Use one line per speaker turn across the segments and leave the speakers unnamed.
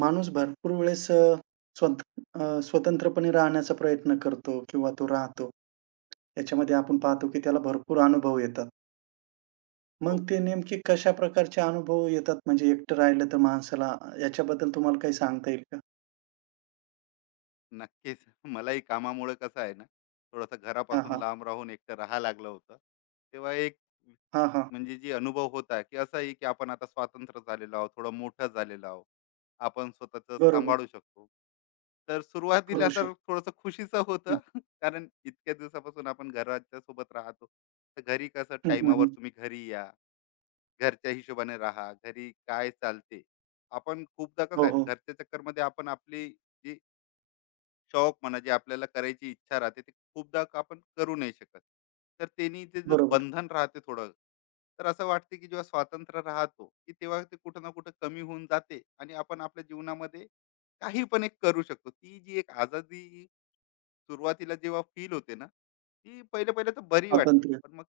माणूस भरपूर वेळेस स्वत स्वतंत्रपणे राहण्याचा प्रयत्न करतो किंवा तो राहतो. याच्यामध्ये आपण पाहतो,
बरोबर.
की त्याला भरपूर अनुभव येतात. मग
हो,
ते नेमके कशा प्रकारचे अनुभव येतात? म्हणजे एकटं राहिलं तर माणसाला याच्याबद्दल तुम्हाला काही सांगता येईल का?
नक्कीच. मलाही कामामुळे कसं आहे ना, थोडंसं
हां,
घरापासून
हां.
लांब राहून एकटं राहायला लागलं होतं. तेव्हा एक
हां, हां.
म्हणजे जी अनुभव होता, की असा आहे की आपण आता स्वातंत्र्य झालेलो आहोत, थोडं मोठं झालेलो आहोत. आपण स्वतःचं
बरोबर.
सांभाळू शकतो. तर
करू
सुरुवातीला तर
शकतो.
थोडंसं खुशीचं
हं.
होतं, कारण इतक्या दिवसापासून आपण घराच्या सोबत राहतो. तर घरी कसं
हं, हं,
टाईमावर
हं.
तुम्ही घरी या, घरच्या हिशोबाने राहा, घरी काय चालते. आपण खूपदा कसं
हो,
आहे ना,
हो.
घरच्या चक्करमध्ये आपण आपली जी शौक म्हणा जे आपल्याला करायची इच्छा राहते ते खूपदा आपण करू नाही शकत तर त्यांनी ते जे
बरोबर.
बंधन राहते थोडं. तर असं वाटते की जेव्हा स्वातंत्र्य राहतो की तेव्हा ते कुठं ना कुठं कमी होऊन जाते आणि आपण आपल्या जीवनामध्ये काही पण एक करू शकतो ती जी एक आजादी सुरुवातीला जेव्हा फील होते ना ती पहिले पहिले तर बरी वाटते
स्वातंत्र्य.
पण मग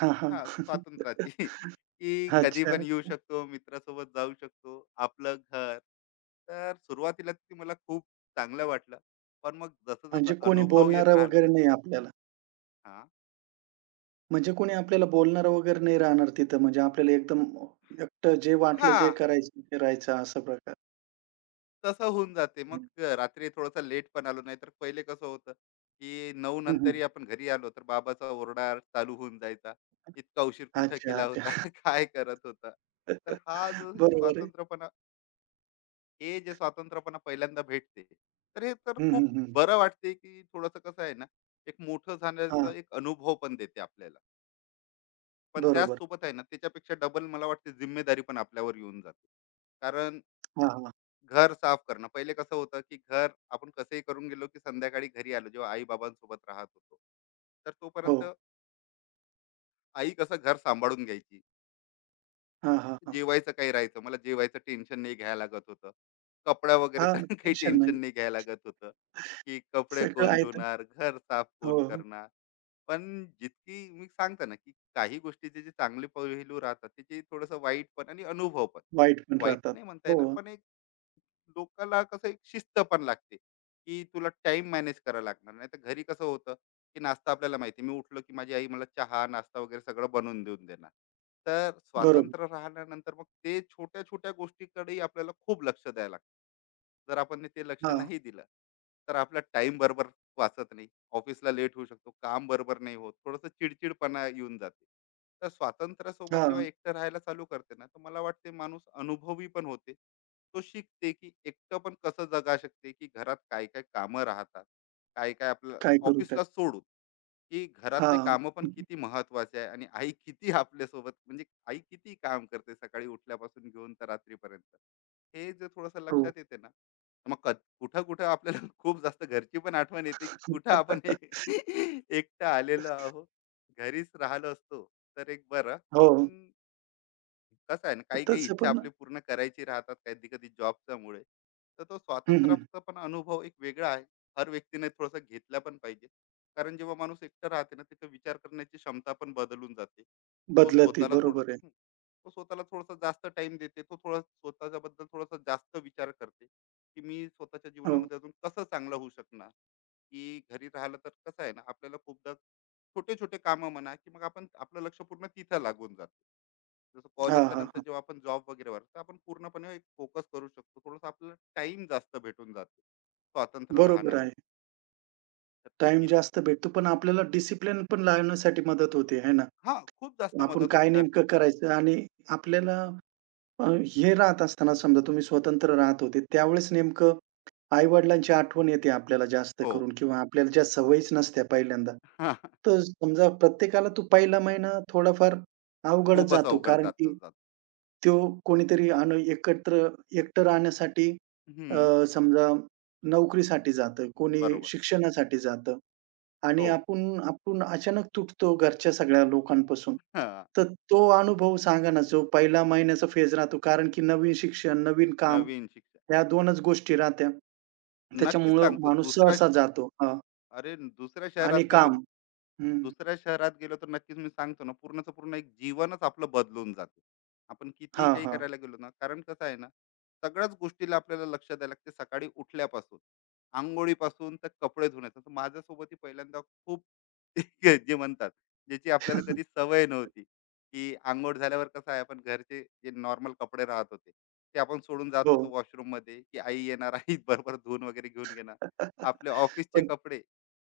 हां, हां.
हां, स्वातंत्र्याची की कधी
अच्छा.
पण येऊ शकतो, मित्रासोबत जाऊ शकतो, आपलं घर. तर सुरुवातीला ते मला खूप चांगलं वाटलं. पण मग जसं-जसा
म्हणजे कोणी
अनुभव येत
बोलणारं
राहिला
वगैरे नाही आपल्याला.
हां,
म्हणजे कोणी आपल्याला बोलणारं वगैरे नाही राहणार तिथं. म्हणजे आपल्याला एकदम एकटं जे वाटलं जे
हां,
करायचं ते करायचं असा प्रकार.
तसं होऊन जाते. मग
हं.
रात्री थोडासा लेट पण आलो, नाहीतर पहिले कसं होतं, की 9
हं, हं.
नंतरही आपण घरी आलो, तर बाबाचा ओरडा चालू होऊन जायचा. इतका उशीर कुठं
अच्छा,
केला होता?
अच्छा.
काय करत होता? तर हा जो
बरोबर आहे.
स्वातंत्र्यपणा, हे जे स्वातंत्र्यपणा पहिल्यांदा भेटते, तर हे तर
हं, हं,
खूप
हं.
बरं वाटते, की थोडंसं कसं आहे ना, एक मोठं झाल्याचा
हां,
एक अनुभव पण देते आपल्याला. पण
बरोबर.
त्याचसोबत आहे ना, त्याच्यापेक्षा डबल मला वाटते जिम्मेदारी पण आपल्यावर येऊन जाते. कारण
हां, हां.
घर साफ करणं, पहिले कसं होतं, की घर आपण कसंही करून गेलो, की संध्याकाळी घरी आलो, जेव्हा आई-बाबांसोबत राहत होतो, तर
हो.
तोपर्यंत आई कसं घर सांभाळून घ्यायची.
हां, हां, हां.
जेवायचं काही राहायचं मला जेवायचं टेन्शन नाही घ्यायला लागत होतं. कपडा
हां,
वगैरेचं काही
टेन्शन नाही.
टेन्शन नाही घ्यायला लागत होतं, की कपडे
सगळं
कोण
आहे तर
धुणार, घर साफ कोण
हो,
करणार. पण जितकी मी सांगता ना, की काही गोष्टीचे जे चांगले पैलू राहतात त्याचे थोडंसं वाईट पण आणि अनुभव पण.
वाईट पण
वाईट
राहतात.
नाही म्हणता
हो,
येणार पण एक लोकाला कसं एक शिस्त पण लागते की तुला टाइम मॅनेज करायला लागणार, नाही तर घरी कसं होतं की नाश्ता आपल्याला माहिती मी उठलो की माझी आई मला चहा नाश्ता वगैरे सगळं बनवून देऊन देणार. तर
बरोबर.
स्वातंत्र्य राहिल्यानंतर मग ते छोट्या छोट्या गोष्टीकडेही आपल्याला खूप लक्ष द्यायला लागतं. जर आपण ते लक्ष
हां,
नाही दिलं तर आपला टाइम बरोबर वाचत नाही, ऑफिसला लेट होऊ शकतो, काम बरोबर नाही होत, थोडंसं चिडचिडपणा येऊन जाते. तर स्वातंत्र्यासोबत जेव्हा
हां.
एकटं राहायला चालू करते ना तर मला वाटते माणूस अनुभवी पण होते. तो शिकते की एकटं पण कसं जगा शकते, की घरात काय काय कामं राहतात, काय काय आपलं
काय करू तर?
ऑफिसला सोडून, की घरातले
हां.
कामं पण किती महत्वाचे आहे आणि आई किती आपल्यासोबत, म्हणजे आई किती काम करते सकाळी उठल्यापासून घेऊन तर रात्रीपर्यंत. हे जे थोडंसं
हो.
लक्षात येते ना, तर मग कुठं कुठं आपल्याला खूप जास्त घरची पण आठवण येते की कुठं आपण एकटं आलेलो आहोत, घरीच राहिलो असतो तर एक बरं.
हो.
पण कसं आहे ना, काही काही
तसं
इच्छा
पण
आपली पूर्ण करायची राहतात कधी कधी जॉबच्या मुळे. तर तो
हं, हं.
स्वातंत्र्याचा पण अनुभव एक वेगळा आहे, हर व्यक्तीने थोडासा घेतला पण पाहिजे. कारण जेव्हा माणूस एकटा राहते ना तिथं विचार करण्याची क्षमता पण बदलून जाते. तो
बदलती
स्वतःला थोडं
बरोबर आहे.
तो स्वतःला थोडासा जास्त टाइम देते, तो थोडा स्वतःच्या बद्दल थोडासा जास्त विचार करते की मी स्वतःच्या
हो.
जीवनामध्ये अजून कसं चांगलं होऊ शकणार. की घरी राहिलं तर कसं आहे ना आपल्याला खूपदा छोटे छोटे कामं म्हणा की मग आपण आपलं लक्ष पूर्ण तिथं लागून जातं. जसं
हां,
कॉलेजच्या
हां,
नंतर
हां.
जेव्हा आपण जॉब वगैरे वर तर आपण पूर्णपणे एक फोकस करू शकतो, थोडंसं आपल्याला टाइम जास्त भेटून जातो स्वातंत्र्य
बरोबर आहे.
राहण्यामध्ये. तर ते
टाईम
जित
जास्त भेटतो, पण आपल्याला डिसिप्लिन पण लावण्यासाठी मदत होते, आहे ना?
हा खूप जास्त
आपण
मदत होते
काय
कारण
नेमकं करायचं आणि आपल्याला अ, हे राहत असताना समजा तुम्ही स्वतंत्र राहत होते, त्यावेळेस नेमकं आई-वडिलांची आठवण येते आपल्याला जास्त
हो.
करून किंवा आपल्याला ज्या सवयीच नसत्या पहिल्यांदा. तर समजा प्रत्येकाला तो पहिला महिना थोडाफार अवघडच
खूपच
जातो,
अवघड
कारण की
जातच जात.
तो कोणीतरी अन एकत्र एकटं राहण्यासाठी
हम्म.
समजा नोकरीसाठी जातं, कोणी
बरोबर.
शिक्षणासाठी जातं. आणि
हो.
आपण आपण अचानक तुटतो घरच्या सगळ्या लोकांपासून.
हा,
तर तो अनुभव सांगा ना, जो पहिला महिन्याचा फेज राहतो. कारण की नवीन शिक्षण, नवीन काम
नवीन शिक्षा.
ह्या 2च गोष्टी राहत्या.
नक्कीच
त्याच्यामुळं
सांगतो.
माणूस सहसा जातो. हां.
अरे दुसऱ्या शहरात
आणि
गेलो
काम. हं.
दुसऱ्या शहरात गेलो तर नक्कीच मी सांगतो ना, पूर्णचं पूर्ण एक जीवनच आपलं बदलून जाते. आपण कितीही
हां,
काही
हां.
करायला गेलो ना, कारण कसं आहे ना, सगळ्याच गोष्टीला आपल्याला लक्ष द्यायला लागते सकाळी उठल्यापासून, अंघोळीपासून तर कपडे धुण्याचं. तर माझ्यासोबतही पहिल्यांदा खूप जे म्हणतात, ज्याची आपल्याला कधी सवय नव्हती, की अंघोळ झाल्यावर कसं आहे आपण घरचे जे नॉर्मल कपडे राहत होते, ते आपण सोडून जात होतो
हो.
वॉशरूममध्ये, की आई येणार, आई बरोबर धुवून वगैरे घेऊन घेणार. आपले ऑफिसचे
पण
कपडे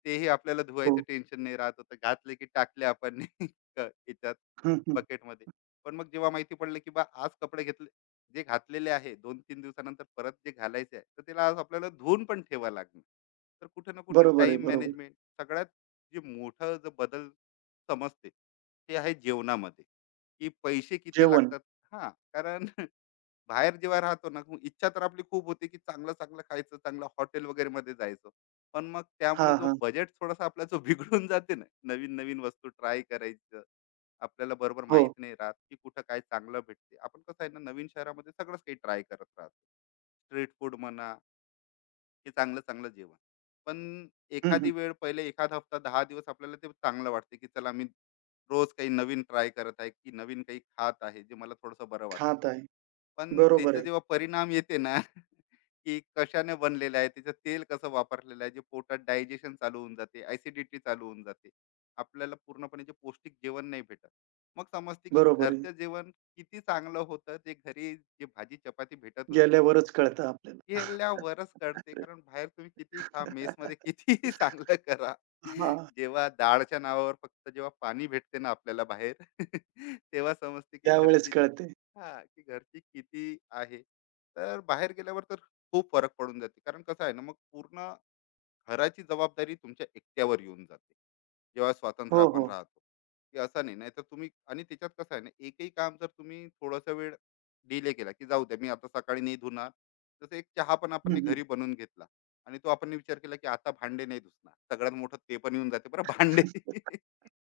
तेही आपल्याला धुवायचं
हो.
टेन्शन नाही राहत होतं. घातले की टाकले आपण क- याच्यात
हं, हं.
बकेटमध्ये. पण मग जेव्हा माहिती पडलं की बा आज कपडे घेतले, जे घातलेले आहे दोन 3 दिवसानंतर परत जे घालायचे आहे, तर त्याला आज आपल्याला धुवून पण ठेवा लागणार. तर कुठे ना कुठे
बरोबर आहे,
टाईम
बरोबर.
मॅनेजमेंट. सगळ्यात जे मोठं जो बदल समजते, ते आहे जेवणामध्ये, की पैसे किती
जेवण.
लागतात. हां, कारण बाहेर जेव्हा राहतो ना मग इच्छा तर आपली खूप होते की चांगलं चांगलं खायचं, चांगलं हॉटेल वगैरे मध्ये जायचं. पण मग त्यामुळे
हां,
जो
हां.
बजेट थोडासा आपला जो बिघडून जाते ना, नवीन नवीन वस्तू ट्राय करायचं, आपल्याला बरोबर
हो.
माहित नाही राहत की कुठं काय चांगलं भेटते. आपण कसं आहे ना नवीन शहरामध्ये सगळंच काही ट्राय करत राहतो. स्ट्रीट फूड म्हणा की चांगलं चांगलं जेवण. पण
हं, हं.
एखादी वेळ पहिले एखादा हफ्ता 10 दिवस आपल्याला ते चांगलं वाटते की चला मी रोज काही नवीन ट्राय करत आहे, की नवीन काही खात आहे जे मला थोडंसं बरं वाटत आहे.
खात आहे.
पण
बरोबर
त्याचा
आहे,
जेव्हा परिणाम येते ना की कशाने बनलेलं आहे, त्याचं तेल कसं वापरलेलं आहे, जे पोटात डायजेशन चालू होऊन जाते, ऍसिडिटी चालू होऊन जाते, आपल्याला पूर्णपणे जे पौष्टिक जेवण नाही भेटत. मग समजते की
बरोबर आहे.
घरचं जेवण किती चांगलं होतं, ते घरी जे भाजी चपाती भेटत होती.
गेल्यावरच कळतं आपल्याला.
हेल्यावरच कळते कारण बाहेर तुम्ही किती खा, मेसमध्ये कितीही चांगलं करा,
हां,
जेव्हा डाळच्या नावावर फक्त जेव्हा पाणी भेटते ना आपल्याला बाहेर तेव्हा समजते की
त्यावेळेस
घरची.
कळते.
हा की घरची किती आहे. तर बाहेर गेल्यावर तर खूप फरक पडून जाते, कारण कसं आहे ना मग पूर्ण घराची जबाबदारी तुमच्या एकट्यावर येऊन जाते जेव्हा स्वातंत्र्य
हो,
आपण
हो.
राहतो. की असं नाही नाही तर तुम्ही, आणि त्याच्यात कसं आहे ना एकही काम जर तुम्ही थोडासा वेळ डिले केला, की जाऊ द्या मी आता सकाळी नाही धुणार. जसं एक चहा पण आपण
हं, हं.
घरी बनवून घेतला आणि तो आपण विचार केला की आता भांडे नाही धुसणार, सगळ्यात मोठं ते पण येऊन जाते बरं भांडे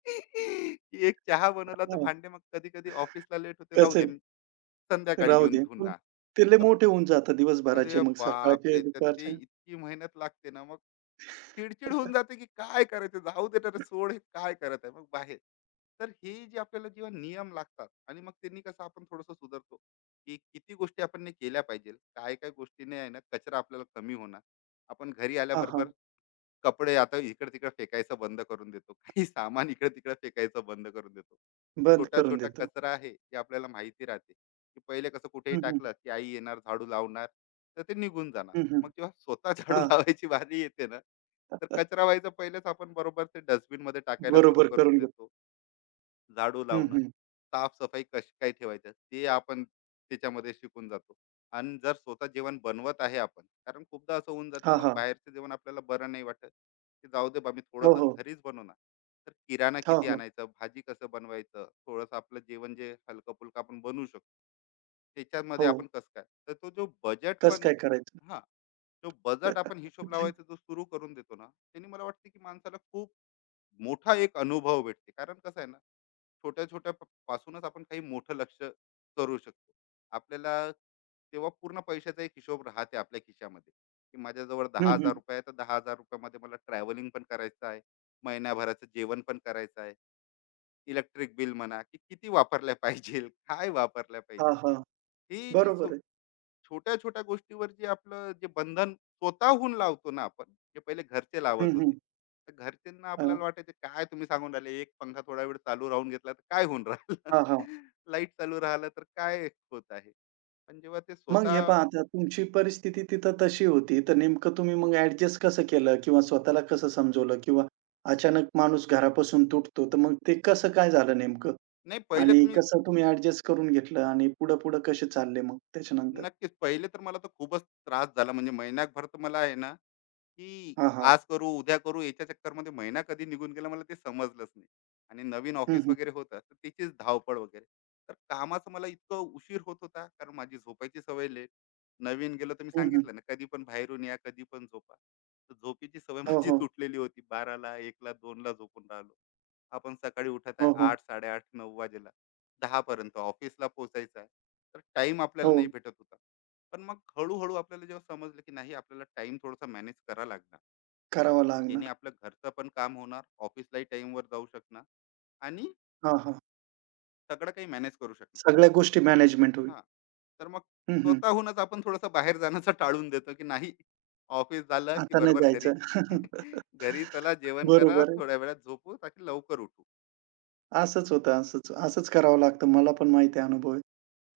की एक चहा बनवला तर
हां,
भांडे मग कधी कधी ऑफिसला लेट होते, राहू
कसं
द्या
आहे
संध्याकाळी
राहू
येऊन
दे. पण
धुणार.
ते लय
तर
मोठे होऊन जातात दिवसभराचे
अरे
मग सकाळचे,
बापरे, तर ते
दुपारचे.
इतकी मेहनत लागते ना मग, चिडचिड होऊन जाते की काय करायचं, जाऊ दे तर सोड, हे काय करत आहे मग बाहेर. तर हे जे आपल्याला जेव्हा नियम लागतात आणि मग त्यांनी कसं आपण थोडस सुधारतो, की किती गोष्टी आपण ने केल्या पाहिजे, काय काय गोष्टीने आहे ना कचरा आपल्याला कमी होणार. आपण घरी
हां, हां.
आल्याबरोबर कपडे आता इकडे-तिकडे फेकायचं बंद करून देतो. काही सामान इकडे-तिकडे फेकायचं बंद करून देतो.
बंद करून
छोटा-छोटा
देतो.
कचरा आहे, ते आपल्याला माहिती राहते, की पहिले कसं कुठेही
हं, हं.
टाकलं, की आई येणार, झाडू लावणार, तर ते निघून जाणार.
हं, हं.
मग जेव्हा स्वतः झाडू
हां.
लावायची बारी येते ना, तर कचरा व्हायचा पहिलेच आपण बरोबर ते डस्टबिनमध्ये टाकायला सुरू
बरोबर
करून
करून घेतो.
देतो. झाडू
हं,
लावणं,
हं.
साफसफाई कशी काय ठेवायचं ते आपण त्याच्यामध्ये शिकून जातो. आणि जर स्वतः जेवण बनवत आहे आपण, कारण खूपदा असं होऊन जाते
हां,
मग
हां.
बाहेरचं जेवण आपल्याला बरं नाही वाटत, की जाऊ दे बा मी
हो,
थोडंसं
हो.
घरीच बनवणार. तर किराणा
हो,
किती
हो.
आणायचं, भाजी कसं बनवायचं, थोडंसं आपलं जेवण जे हलकं-फुलकं आपण बनवू शकतो. त्याच्यामध्ये
हो.
आपण कसं काय? तर तो जो बजेट
कसं
पण
काय करायचं?
हां, जो बजेट आपण हिशोब लावायचा जो सुरू करून देतो ना, त्याने मला वाटते की माणसाला खूप मोठा एक अनुभव भेटते. कारण कसं आहे ना छोट्या छोट्या पासूनच आपण काही मोठं लक्ष करू शकतो आपल्याला, तेव्हा पूर्ण पैशाचा एक हिशोब राहते आपल्या खिशामध्ये, की माझ्याजवळ
हं,
दहा हजार
हं.
रुपये आहे तर 10,000 रुपयामध्ये मला ट्रॅव्हलिंग पण करायचं आहे, महिन्याभराचं जेवण पण करायचं आहे, इलेक्ट्रिक बिल म्हणा की किती वापरल्या पाहिजे काय वापरल्या
हां,
पाहिजे.
हां.
ही जी
बरोबर आहे.
छोट्या छोट्या गोष्टीवर जे आपलं जे बंधन स्वतःहून लावतो ना आपण, जे पहिले घरचे लावत
हं, हं.
होते, तर घरच्यांना
हां.
आपल्याला वाटायचं काय तुम्ही सांगून राहिले, एक पंखा थोडा वेळ चालू राहून घेतला तर काय होऊन राहिलं
हां, हां.
लाईट चालू राहिलं तर काय होत आहे. पण जेव्हा ते
मग हे
स्वतः
पहा आता तुमची परिस्थिती तिथं तशी होती, तर नेमकं तुम्ही मग ॲडजस्ट कसं केलं? किंवा स्वतःला कसं समजवलं? किंवा अचानक माणूस घरापासून तुटतो, तर मग ते कसं काय झालं नेमकं?
नाही पहिले
आणि
तुम्ही.
कसं तुम्ही ॲडजस्ट करून घेतलं आणि पुढं-पुढं कसे चालले मग त्याच्यानंतर?
नक्कीच. पहिले तर मला तर खूपच त्रास झाला. म्हणजे महिनाभर तर मला आहे ना, की
हां, हां.
आज करू, उद्या करू, याच्या चक्करमध्ये महिना कधी निघून गेला मला ते समजलंच नाही. आणि नवीन
हं,
ऑफिस
हं.
वगैरे होतं, तर तिचीच धावपळ वगैरे. तर कामाचं मला इतकं उशीर होत होता, कारण माझी झोपायची सवय लेट. नवीन गेलो तर मी
हं, हं.
सांगितलं ना, कधी पण बाहेरून या, कधी पण झोपा. तर झोपेची सवय
हो,
माझी
हो.
तुटलेली होती. 12ला, 1ला, 2ला झोपून राहिलो. आपण सकाळी उठत आहे
हो, हो.
8, 8:30, 9 वाजेला. 10 ऑफिसला पोहोचायचं. तर टाइम आपल्याला
हो.
नाही भेटत होता. पण मग हळूहळू आपल्याला जेव्हा समजलं की नाही, आपल्याला टाइम थोडासा मॅनेज करा लागणार,
करावं लागणार.
जेणे आपलं घरचं पण काम होणार, ऑफिसलाही टाइमवर जाऊ शकणार, आणि
हां, हां.
सगळं काही मॅनेज करू शकणार.
सगळ्या गोष्टी मॅनेजमेंट होईल.
हां, तर मग
हं, हं.
स्वतःहूनच आपण थोडंसं बाहेर जाण्याचं टाळून देतो की नाही, ऑफिस झालं की
आता नाही
बरोबर घरी.
जायचं.
घरी चला, जेवण करा,
बरोबर आहे.
थोड्या वेळात झोपू ताकी लवकर उठू.
असंच होतं, असंच असंच करावं लागतं. मला पण माहिती आहे, अनुभव आहे.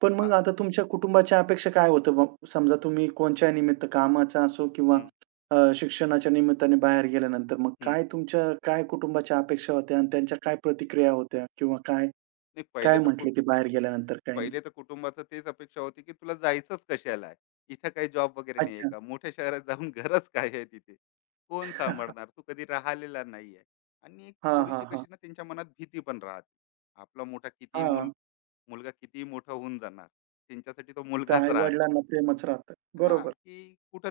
पण मग
हा.
आता तुमच्या कुटुंबाच्या अपेक्षा काय होतं मग? समजा तुम्ही कोणच्या निमित्त कामाचा असो किंवा
हम्म,
शिक्षणाच्या निमित्ताने बाहेर गेल्यानंतर मग
हम्म.
काय तुमच्या काय कुटुंबाच्या अपेक्षा होत्या आणि त्यांच्या काय प्रतिक्रिया होत्या किंवा काय
नाही
काय
पहिले तर
म्हटले
कुठ
ते बाहेर गेल्यानंतर काय नाही?
पहिले तर कुटुंबाचं तेच अपेक्षा होती की तुला जायचंच कशाला आहे. इथं काही जॉब वगैरे नाही आहे
अच्छा.
का? मोठ्या शहरात जाऊन गरज काय आहे तिथे? कोण सांभाळणार? तू कधी राहिलेला नाही आहे. आणि एक
हां, हां,
थोडीशी
हां.
कशी ना त्यांच्या मनात भीती पण राहते. आपला मोठा कितीही मुल
हां.
मुलगा कितीही मोठा होऊन जाणार, त्यांच्यासाठी तो
तर
मुलगाच राहते.
आई-वडिलांना प्रेमच राहतं.
हां,
बरोबर.
की कुठं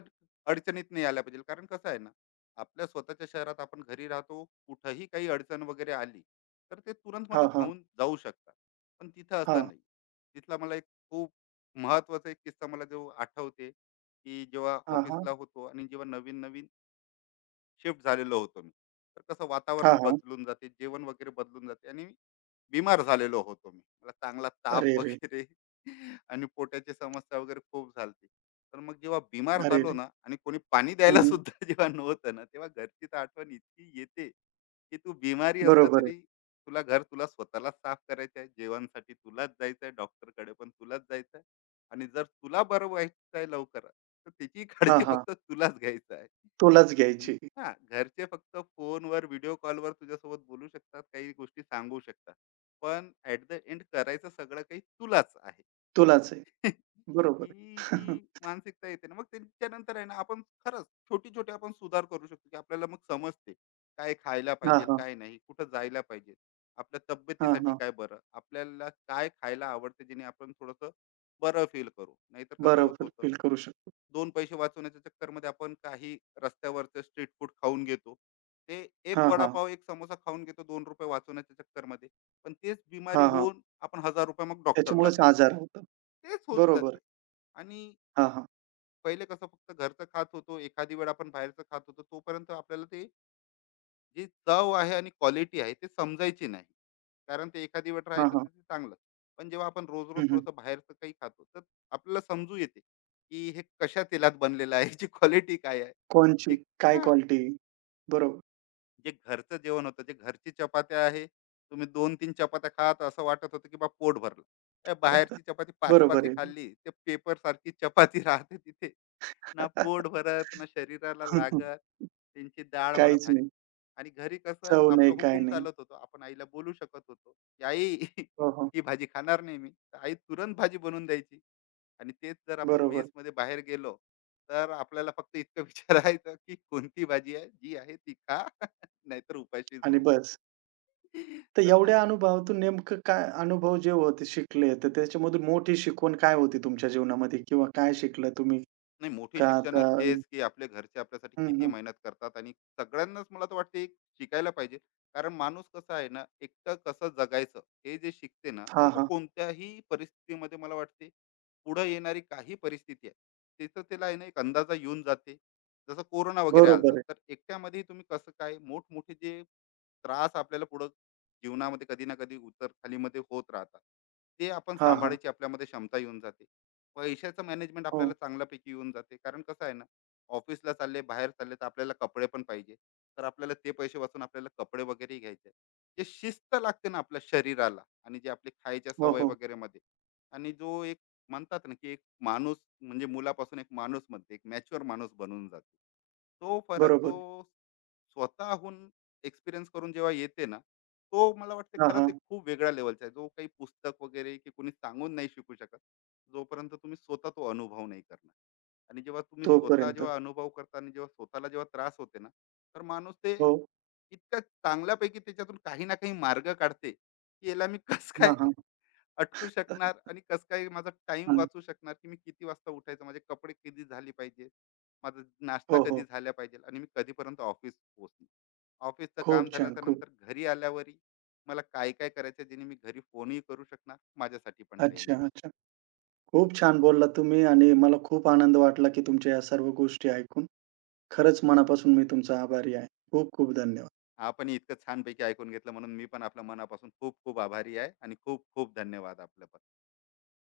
अडचणीत नाही आल्या पाहिजे. कारण कसं आहे ना, आपल्या स्वतःच्या शहरात आपण घरी राहतो. कुठंही काही अडचण वगैरे आली, तर ते
हां,
तुरंतमध्ये
हां.
धावून जाऊ शकतात. पण तिथं
हां.
असं नाही. तिथला मला एक खूप महत्त्वाचा एक किस्सा मला जो आठवते, की जेव्हा
हां, हां.
ऑफिसला होतो आणि जेव्हा नवीन-नवीन शिफ्ट झालेलो होतो मी, तर कसं
हां,
वातावरण
हां.
बदलून जाते, जेवण वगैरे बदलून जाते. आणि बिमार झालेलो होतो मी, मला चांगला ताप
अरेरे!
वगैरे आणि पोटाची समस्या वगैरे खूप झालती. तर मग जेव्हा बिमार झालो
अरेरे!
ना आणि कोणी पाणी
हं,
द्यायला
हं.
सुद्धा जेव्हा नव्हतं ना, तेव्हा घरची तर आठवण इतकी येते की तू बिमारी असला
बरोबर आहे.
तरी तुला घर तुला स्वतःलाच साफ करायचं आहे, जेवणसाठी तुलाच जायचं आहे, डॉक्टरकडे पण तुलाच जायचं आहे. आणि जर तुला बरं व्हायचं आहे लवकर, तर त्याची
हां,
काळजी
हां.
फक्त तुलाच घ्यायचं आहे.
तुलाच घ्यायची.
हा, घरचे फक्त फोनवर व्हिडिओ कॉलवर तुझ्यासोबत बोलू शकतात, काही गोष्टी सांगू शकतात. पण ऍट द एंड करायचं सगळं काही तुलाच आहे.
तुलाच आहे. बरोबर आहे.
ही जी मानसिकता येते ना मग त्यांच्यानंतर आहे ना, आपण खरंच छोटी छोटी आपण सुधार करू शकतो. की आपल्याला मग समजते काय खायला
हां,
पाहिजे,
हां.
काय नाही, कुठं जायला पाहिजे, आपल्या
हां,
तब्येतीसाठी
हां.
काय बरं, आपल्याला काय खायला आवडते, जेणे आपण थोडंसं बरं फील करू, नाहीतर कसं होत
बरोबर
होतं.
फील करू शकतो.
दोन पैसे वाचवण्याच्या चक्करमध्ये आपण काही रस्त्यावरचं स्ट्रीट फूड खाऊन घेतो. ते एक
हां, हां.
वडापाव एक समोसा खाऊन घेतो दोन रुपये वाचवण्याच्या चक्करमध्ये. पण तेच बिमारी
हां, हां.
होऊन आपण हजार रुपये मग डॉक्टरला
त्याच्यामुळेच
देतो.
आजार होतात.
तेच होत
बरोबर.
जाते. आणि
हां, हां.
पहिले कसं फक्त घरचं खात होतो, एखादी वेळ आपण बाहेरचं खात होतो, तोपर्यंत आपल्याला ते जी चव आहे आणि क्वालिटी आहे ते समजायची नाही. कारण ते एखादी वेळ
हां,
राहायचं
हां.
तर ते चांगलं. पण जेव्हा आपण रोज रोज
हं, हं.
थोडंसं बाहेरचं काही खातो, तर आपल्याला समजू येते की हे कशा तेलात बनलेलं आहे, याची क्वालिटी काय आहे.
कोणची?
जे
काय
हां
क्वालिटी? बरोबर.
जे घरचं जेवण होतं, जे घरची चपात्या आहे, तुम्ही दोन तीन चपात्या खात असं वाटत होतं की बा पोट भरलं. ए, बाहेरची चपाती पाच पाच
बरोबर
ही
आहे.
खाल्ली, ते पेपर सारखी चपाती राहते तिथे. ना पोट भरत ना शरीराला
हं, हं.
लागत. त्यांची डाळ म्हणा
काहीच
भाजी.
नाही.
आणि घरी कसं
चव
आपलं
नाही, काही
हुकूम
नाही.
चालत होतं, आपण आईला बोलू शकत होतो की आई
हो, हो.
ही भाजी खाणार नाही मी, तर आई तुरंत भाजी बनवून द्यायची. आणि तेच जर आपण मेस
बरोबर
मध्ये बाहेर गेलो, तर आपल्याला फक्त इतकं विचारायचं की कोणती भाजी आहे, जी आहे ती खा, नाहीतर उपाशी
आणि
झोप.
बस. तर
तर
एवढ्या अनुभवातून नेमकं काय अनुभव जे होते शिकले, तर त्याच्यामधून मोठी शिकवण काय होती तुमच्या जीवनामध्ये किंवा काय शिकलं तुम्ही?
नाही, मोठी
का आता
शिक्षणच हेच की आपले घरचे आपल्यासाठी
हं,
किती
हं.
मेहनत करतात. आणि सगळ्यांनाच मला तर वाटते एक शिकायला पाहिजे. कारण माणूस कसा आहे ना, एकटं कसं जगायचं हे जे शिकते ना, तर
हां,
तो
हां.
कोणत्याही परिस्थितीमध्ये, मला वाटते, पुढे येणारी काही परिस्थिती आहे, तिथं त्याला आहे ना एक अंदाजा येऊन जाते. जसं कोरोना वगैरे
बरोबर
आलता,
आहे.
तर एकट्यामध्ये तुम्ही कसं काय मोठमोठे जे त्रास आपल्याला पुढं जीवनामध्ये कधी ना कधी उतर खालीमध्ये होत राहतात, ते आपण
हां, हां.
सांभाळायची आपल्यामध्ये क्षमता येऊन जाते. पैशाचं मॅनेजमेंट
हो.
आपल्याला चांगल्यापैकी येऊन जाते. कारण कसं आहे ना, ऑफिसला चालले बाहेर चालले तर आपल्याला कपडे पण पाहिजे. तर आपल्याला ते पैसे वाचून आपल्याला कपडे वगैरे घ्यायचे. जे शिस्त लागते ना आपल्या शरीराला, आणि जे आपली खायच्या
हो,
सवय
हो.
वगैरे मध्ये. आणि जो एक म्हणतात ना की एक माणूस म्हणजे मुलापासून एक माणूस म्हणते एक मॅच्युअर माणूस बनून जातो. तो फरक
बरोबर.
जो स्वतःहून एक्सपिरियन्स करून जेव्हा येते ना, तो मला वाटते
हां,
खरंच
हां.
एक खूप वेगळ्या लेवलचा आहे, जो काही पुस्तक वगैरे की कोणी सांगून नाही शिकू शकत. जोपर्यंत तुम्ही स्वतः तो अनुभव नाही करणार, आणि जेव्हा तुम्ही स्वतः
तोपर्यंत.
जेव्हा अनुभव करता आणि जेव्हा स्वतःला जेव्हा त्रास होते ना, तर माणूस ते
हो.
इतका चांगल्यापैकी त्याच्यातून काही ना काही मार्ग काढते की याला मी कस
हां,
काय
हां.
अटकू शकणार आणि कसं काय माझा टाइम
आणि
वाचू शकणार. की मी किती वाजता उठायचं, माझे कपडे कधी झाले पाहिजे, माझा नाश्ता
हो, हो.
कधी झाला पाहिजे, आणि मी कधीपर्यंत ऑफिस पोहोचणार. ऑफिसचं काम
खूप छान,
झाल्याच्या
खूप.
नंतर घरी आल्यावरही मला काय काय करायचं, जेणे मी घरी फोनही करू शकणार, माझ्यासाठी पण टाइम
अच्छा,
देऊ
अच्छा.
शकते.
खूप छान बोललात तुम्ही आणि मला खूप आनंद वाटला, की तुमच्या या सर्व गोष्टी ऐकून. खरंच मनापासून मी तुमचा आभारी आहे. खूप खूप धन्यवाद.
आपण इतकं छानपैकी ऐकून घेतलं म्हणून मी पण आपल्या मनापासून खूप खूप आभारी आहे. आणि खूप खूप धन्यवाद आपलं पण.